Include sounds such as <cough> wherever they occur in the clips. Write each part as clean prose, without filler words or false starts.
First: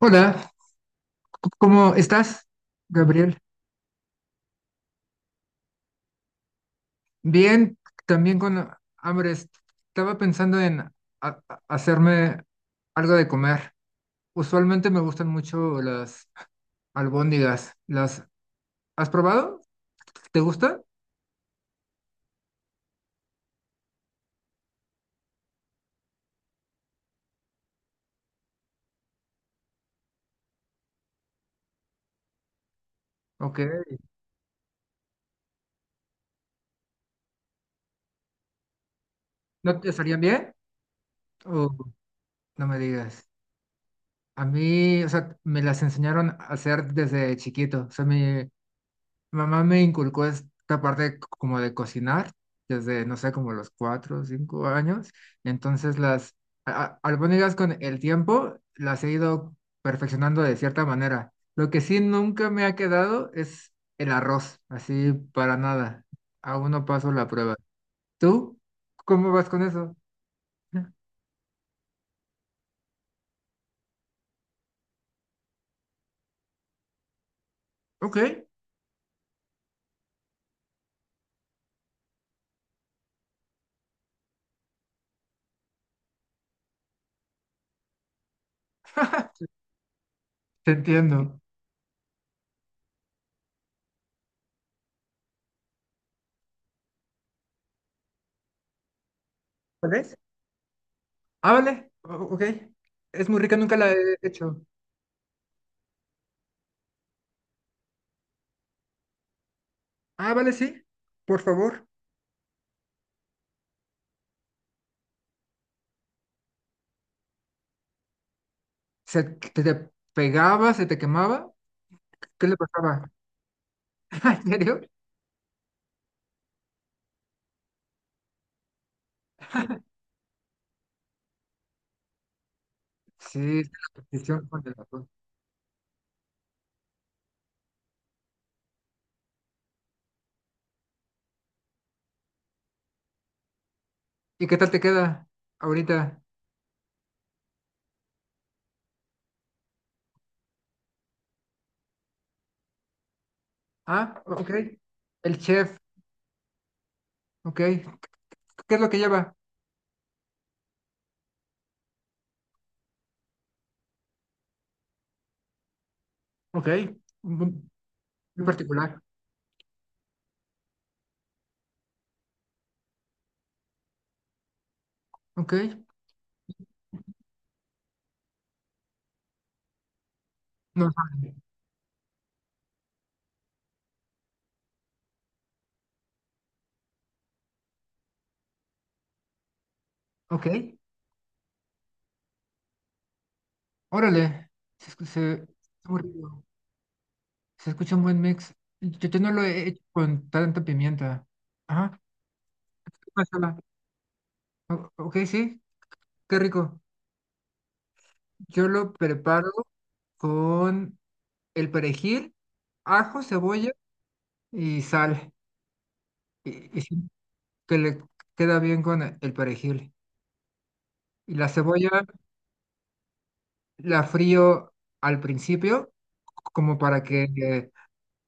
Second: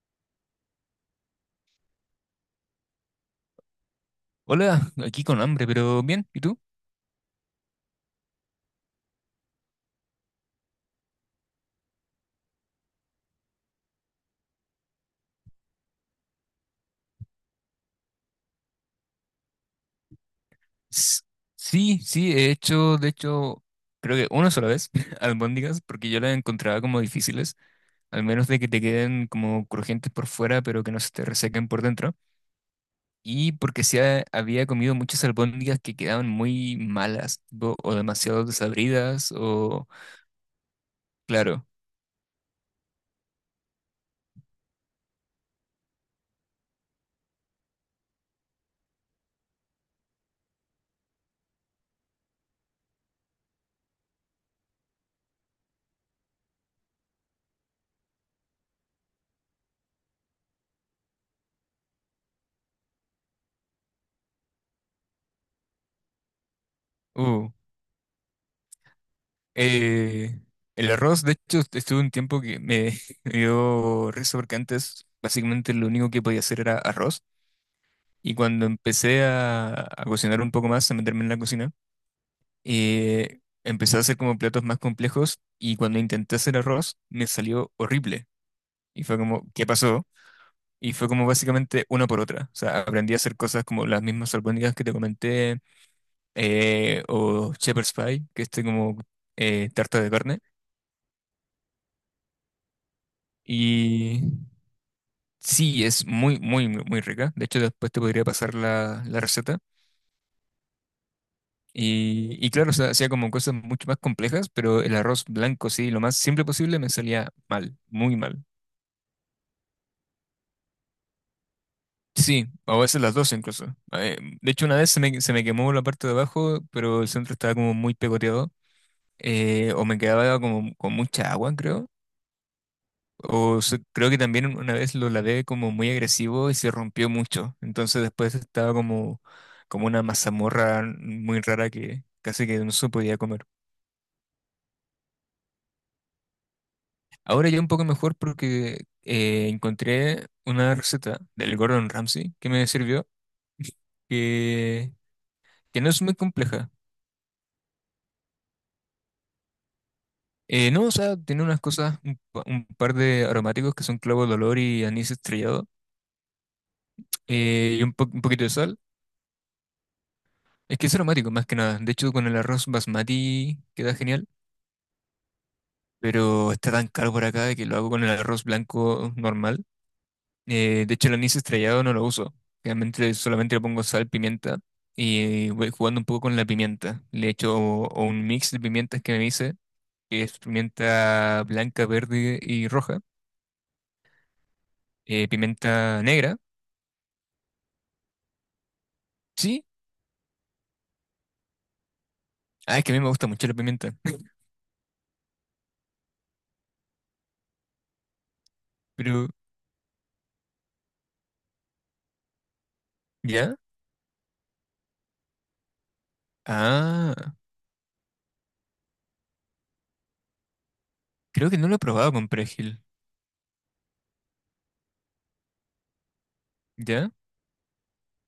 Hola, ¿cómo estás, Gabriel? Hola, aquí con hambre, pero bien, ¿y tú? Bien, también con hambre. Estaba pensando en hacerme algo de comer. Usualmente me gustan mucho las albóndigas. ¿Las has probado? ¿Te gusta? S- sí, he hecho, de hecho, creo que una sola vez, <laughs> albóndigas, porque yo las encontraba como difíciles, al menos de que te queden como crujientes por fuera, pero que no se te resequen por dentro. Y Ok. porque sí había comido muchas albóndigas que quedaban muy malas, tipo, o demasiado desabridas, ¿No o, te salían bien? claro. O no me digas. A mí, o sea, me las enseñaron a hacer desde chiquito. O sea, mi mamá me inculcó esta parte como de cocinar desde, no sé, como los 4 o 5 años. Entonces las albóndigas con el tiempo las he ido perfeccionando de cierta manera. Lo que sí nunca me ha quedado es el arroz, así para nada. Aún no paso la uh, prueba. ¿Tú cómo vas con eso? eh, el arroz, de hecho, estuve un tiempo <laughs> me dio risa porque antes básicamente lo único que podía hacer era arroz. Ok, Y cuando empecé a cocinar un poco más, a meterme en la cocina, empecé a hacer como platos más complejos y cuando intenté hacer arroz me salió horrible. Y fue como, <laughs> ¿qué pasó? te Y fue como entiendo. básicamente una por otra. O sea, aprendí a hacer cosas como las mismas albóndigas que te comenté, o shepherd's pie, que es este como ¿Tal tarta de vez? carne. Ah, vale. Ok. Es muy rica, nunca la he Y hecho. sí, es muy, muy, muy muy rica. De hecho, después te podría pasar la receta. Ah, vale, sí. Por favor. Y claro, o sea, hacía como cosas mucho más complejas, pero el arroz blanco, sí, lo más simple posible me salía mal, muy mal. ¿Se te pegaba, se te quemaba? Sí, ¿Qué le a veces pasaba? las dos incluso. <laughs> ¿En De hecho, una serio? vez se me quemó la parte de abajo, pero el centro estaba como muy pegoteado, o me quedaba como con mucha agua, creo. Sí, es la Creo que posición también con el una vez atún. lo lavé como muy agresivo y se rompió mucho. Entonces después estaba como como una mazamorra muy rara que casi que no se podía comer. ¿Y qué tal te queda ahorita? Ahora ya un poco mejor porque encontré una receta del Gordon Ramsay que me sirvió, Ah, ok. que, El chef, que no es muy compleja. ok. ¿Qué es lo que lleva? No, o sea, tiene unas cosas, un par de aromáticos que son clavo de olor y anís estrellado, Ok. Muy y un poquito muy de sal. particular. Es que es aromático más que nada. De hecho, con el arroz basmati queda genial, Ok. pero está tan caro por acá que lo hago con el arroz blanco normal. No, De hecho, el anís estrellado no lo uso. Realmente solamente le pongo sal, pimienta y voy jugando un poco con la pimienta. Le echo o un mix de pimientas que me hice, que es ok. pimienta blanca, verde y roja. Órale. Se, escu- se, Está muy Pimienta negra, rico. Se escucha un buen mix. Yo no lo sí. he hecho con tanta pimienta. Ajá. Ah, es que a mí me gusta mucho Pásala. la pimienta. <laughs> Ok, sí. Qué rico. Yo lo Pero, preparo con el perejil, ajo, ¿ya? cebolla y sal. Y sí, Ah, que le queda bien con el perejil. Y la creo que no lo he cebolla probado con perejil. la frío al principio, como para ¿Ya? que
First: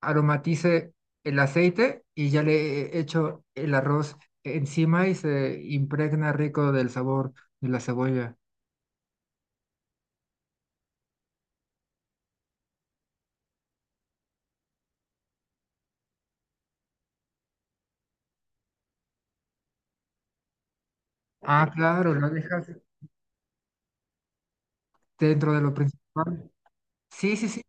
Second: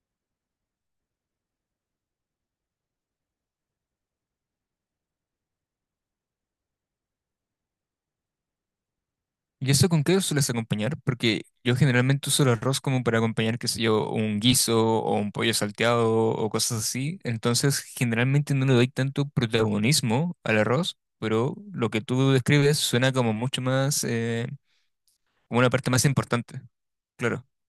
aromatice el aceite y ya le echo el arroz encima y se impregna rico del sabor de la cebolla. ¿Y eso con qué lo sueles acompañar? Porque yo generalmente uso el arroz como para acompañar, qué sé yo, un guiso o un pollo salteado o cosas así. Entonces, generalmente no le doy tanto protagonismo al arroz, pero Ah, lo que claro, la tú dejas describes suena como mucho más, dentro como de una lo parte más principal. importante. Sí, Claro. sí, sí.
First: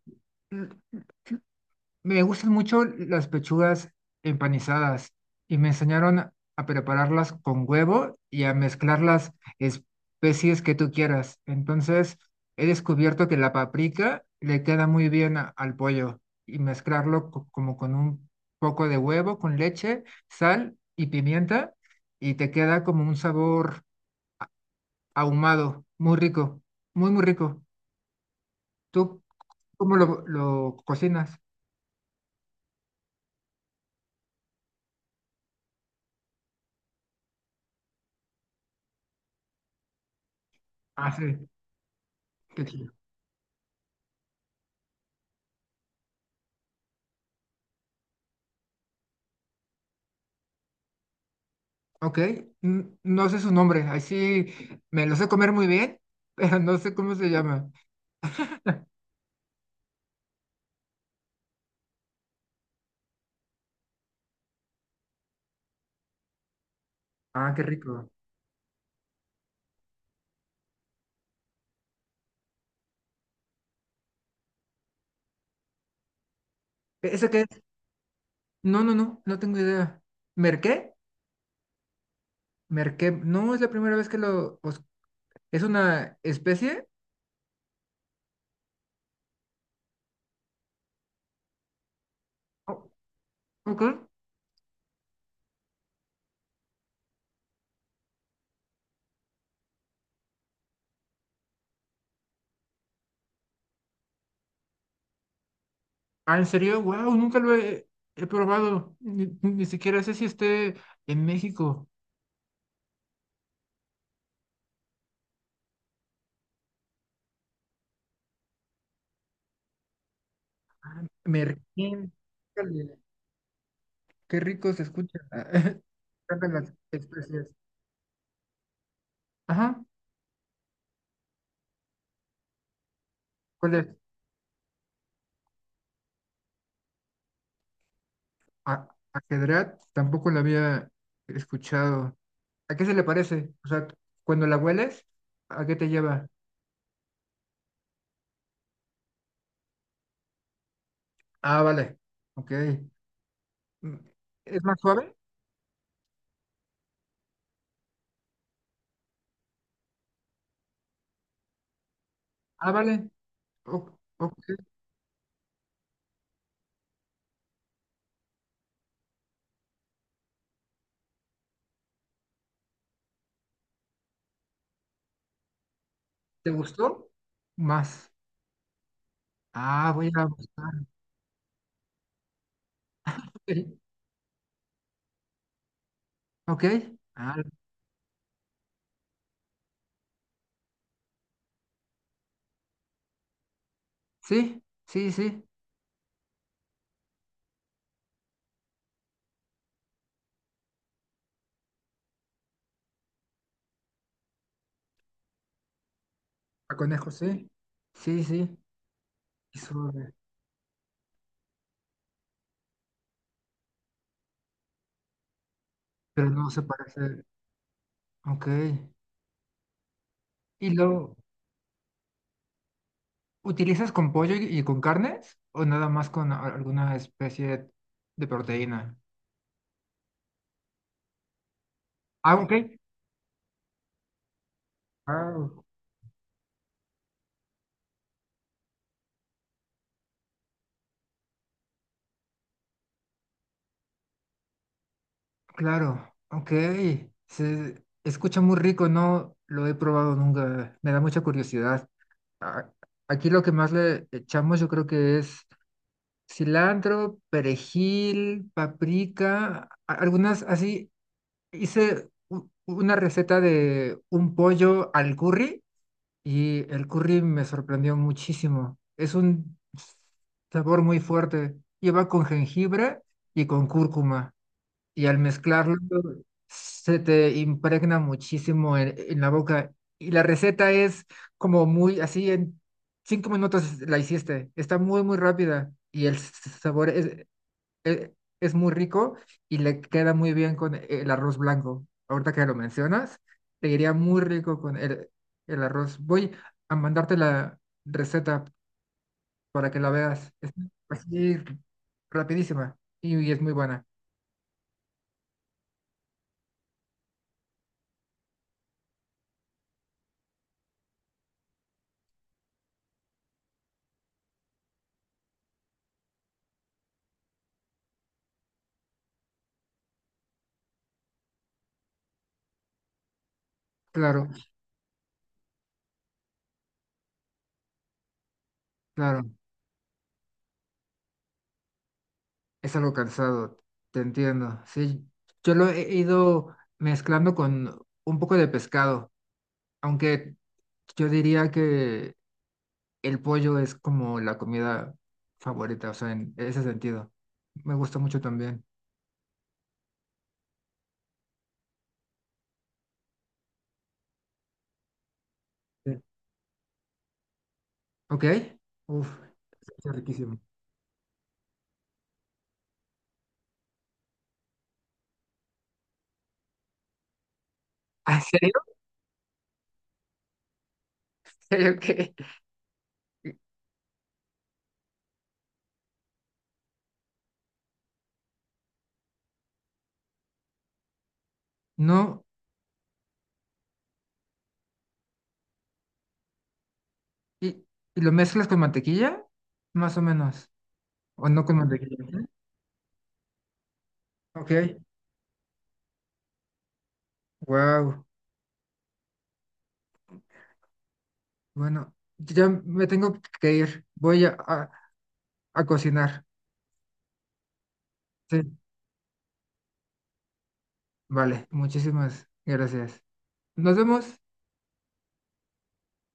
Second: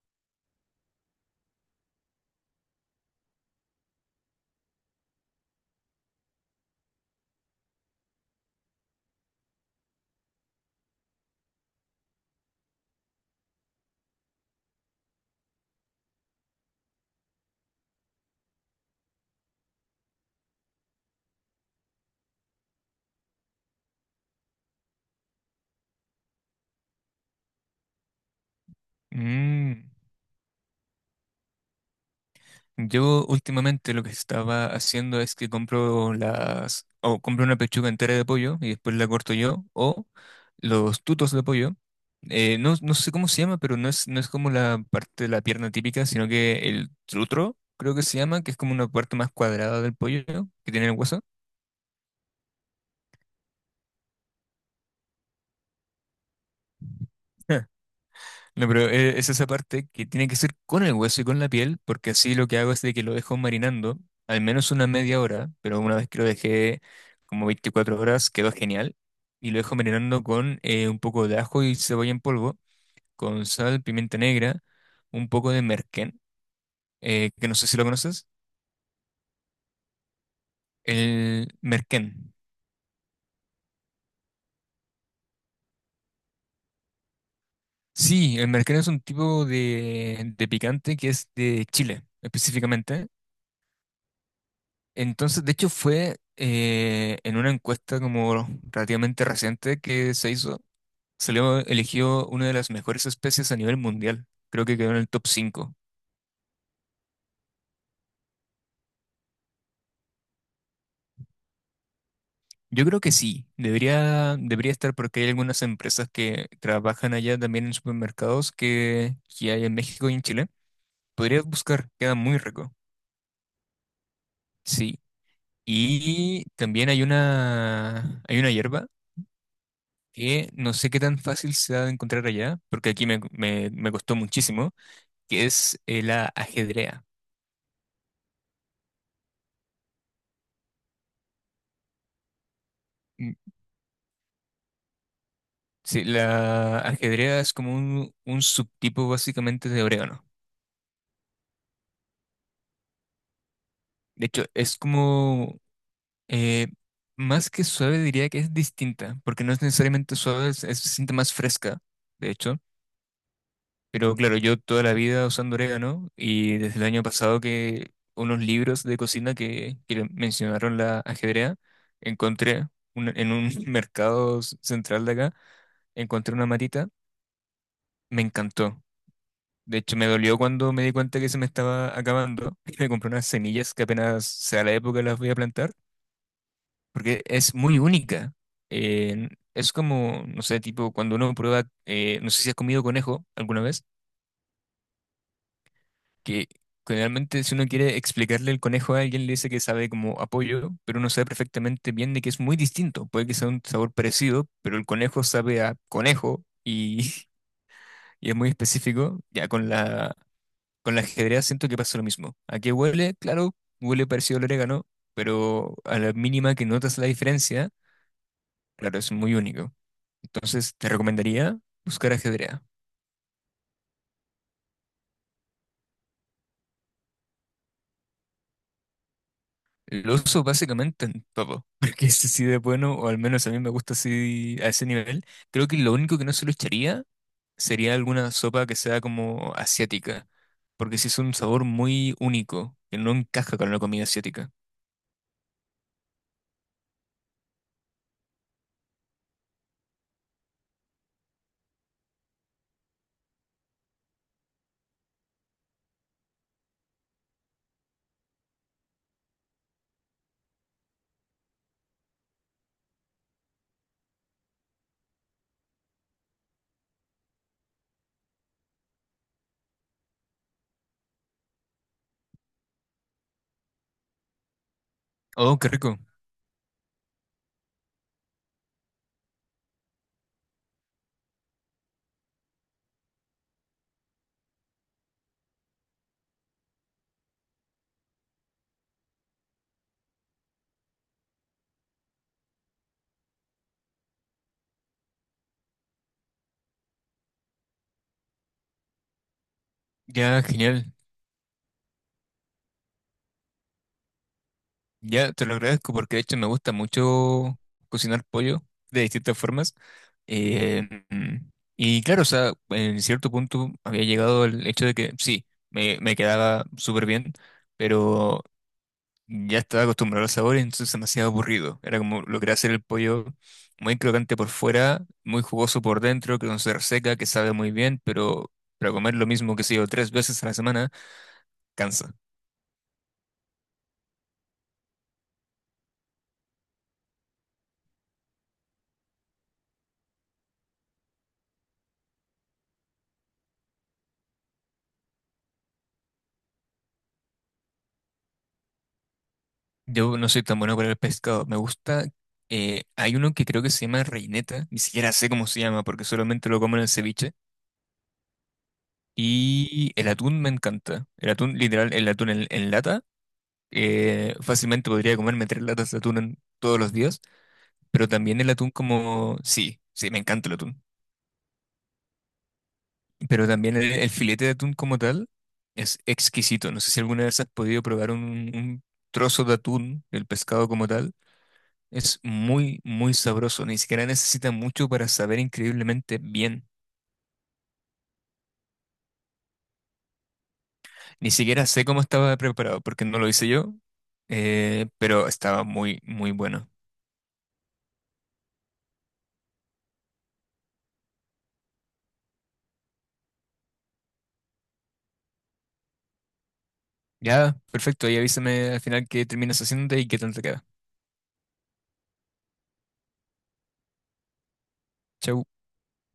Me gustan mucho las pechugas empanizadas y me enseñaron a prepararlas con huevo y a mezclar las especies que tú quieras. Entonces, he descubierto que la paprika le queda muy bien al pollo y mezclarlo como con un poco de huevo, con leche, sal y pimienta y te queda como un sabor ahumado, muy rico, muy, muy rico. ¿Tú Mm. cómo lo cocinas? Yo últimamente lo que estaba haciendo es que compro las, o compro una pechuga entera de pollo y después la corto yo, o los Ah, tutos de sí, pollo. Qué chido. No sé cómo se llama, pero no es como la parte de la pierna típica, sino que el trutro, creo que se llama, que es como una parte más cuadrada del pollo, ¿no?, que tiene el hueso. Ok, no sé su nombre, ahí sí me lo sé comer muy bien, <laughs> pero no sé cómo se llama. <laughs> No, pero es esa parte que tiene que ser con el hueso y con la piel, porque así lo que hago es de que lo dejo marinando al menos una media hora, pero una vez que lo dejé como Ah, qué 24 rico. horas quedó genial, y lo dejo marinando con un poco de ajo y cebolla en polvo, con sal, pimienta negra, un poco de merquén, ¿Ese qué que no es? sé si lo conoces, No, no, no, no tengo idea. ¿Merqué? el merquén. ¿Merqué? No, es la primera vez que lo. ¿Es una especie? Sí, el merquén es un tipo de picante que es de Chile, O- específicamente. ok. Entonces, de hecho, fue en una encuesta como relativamente reciente que se hizo, salió elegido una de las mejores especies a nivel mundial. Creo que quedó en el top cinco. Ah, ¿en serio? Wow, nunca lo he probado. Ni siquiera sé si esté en México. Yo creo que sí, debería estar porque hay algunas empresas que trabajan allá también en supermercados que hay en México y en Chile. Podrías buscar, Merqué. queda muy rico. Órale. Qué rico se Sí. escucha. <laughs> Y Encantan las también especies. Hay una hierba Ajá. que no sé qué tan fácil se ha de encontrar allá, porque ¿Cuál es? me costó muchísimo, que es la ajedrea. Ajedrat tampoco la había escuchado. ¿A qué se le Mm, parece? O sea, cuando la hueles, ¿a qué te Sí, lleva? la ajedrea es como un subtipo básicamente de orégano. Ah, vale. Ok. Mm, De hecho, ¿Es es más suave? como eh, más que suave diría que es distinta, porque no es necesariamente suave, se siente más fresca, de hecho. Ah, vale. Pero Ok. claro, yo toda la vida usando orégano y desde el año pasado que unos libros de cocina que mencionaron la ajedrea, encontré en un <laughs> central de acá, encontré una ¿Te matita, gustó? Más. me encantó. De Ah, hecho, me voy a dolió buscar. cuando me di cuenta que se me estaba acabando. <laughs> Me compré unas semillas Ok, que apenas sea la época las voy a plantar, ok. porque Ah, es muy única. Eh, es como, no sé, tipo cuando uno prueba, no sé si has comido conejo alguna vez. sí, sí, sí. Que generalmente si uno quiere explicarle el conejo a alguien, le dice que sabe como apoyo, pero uno sabe perfectamente bien de que es muy distinto. Puede que sea un sabor parecido, pero el conejo sabe a conejo A conejo, y sí. <laughs> Sí, y es sí. muy específico. Ya Y con suave. Con la ajedrez siento que pasa lo mismo. ¿A qué huele? Claro, huele parecido al orégano, pero a la Pero no mínima se que notas la parece. diferencia, Ok. claro, es muy único. Y Entonces te luego. recomendaría buscar ajedrea. ¿Utilizas con pollo y con carnes o nada más con alguna especie de proteína? Lo uso básicamente en todo, <laughs> porque es Ah, así ok. de bueno, o al menos a mí me gusta así a ese nivel. Ah, Creo que lo único que no se lo echaría sería alguna sopa que sea como asiática, porque sí es un sabor muy único, que no encaja con la comida asiática. claro, ok. Se escucha muy rico, no lo he probado nunca. Me da mucha curiosidad. A- Aquí lo que más le echamos yo creo que es cilantro, perejil, paprika, algunas así. Hice una receta de un pollo al curry. El curry me sorprendió muchísimo. Es un sabor muy fuerte. Lleva con jengibre y con cúrcuma. Y al Oh, qué mezclarlo rico. se te impregna muchísimo en la boca. Y la receta es como muy así en 5 minutos la hiciste. Está muy, muy rápida. Y el sabor e- es muy rico y le queda muy bien con el arroz blanco. Ahorita que lo mencionas, te iría muy rico con el arroz. Voy a mandarte la receta para que la veas. Ya, Es genial. así rapidísima y es muy buena. Ya, te lo agradezco porque de hecho me gusta mucho cocinar pollo de distintas formas. Eh, mm, y claro, o sea, en cierto punto había llegado el hecho de que sí, me quedaba súper bien, pero ya estaba acostumbrado al sabor y entonces demasiado aburrido. Era como logré hacer el pollo muy Claro, crocante por fuera, muy jugoso por dentro, que no se reseca, que sabe muy bien, pero para comer lo claro. mismo que sé yo tres veces a la semana, cansa. Es algo cansado, te entiendo. Sí, yo lo he ido mezclando con un poco de pescado, aunque yo diría que el pollo es como la comida favorita, o sea, en ese sentido. Me gusta mucho también. Yo no soy tan bueno para el pescado. Me gusta. Hay uno que creo que se llama reineta. Ni siquiera sé cómo se llama Sí. porque solamente lo como en el ceviche. ¿Ok? Uf, está Y el riquísimo. atún <laughs> me encanta. El atún, literal, el atún en lata. Fácilmente podría comerme tres latas de atún todos los días. Pero Ah, ¿en también el serio? atún como... Sí, sí, me encanta el atún. <laughs> ¿En serio qué? Pero también el filete de atún como tal es exquisito. No sé si alguna vez has podido probar un trozo de atún, el pescado como tal. Es No, muy, muy sabroso. Ni siquiera necesita mucho para saber increíblemente bien. y, y lo mezclas con mantequilla, más o menos, o Ni no con siquiera sé mantequilla. cómo ¿Sí? estaba preparado porque no lo hice yo, Ok, pero estaba muy, muy bueno. wow. Bueno, ya me tengo que ir. Voy a cocinar. Ya, perfecto. Y Sí, avísame al final qué terminas haciéndote y qué tal te queda. vale, muchísimas gracias. Nos vemos. Chau.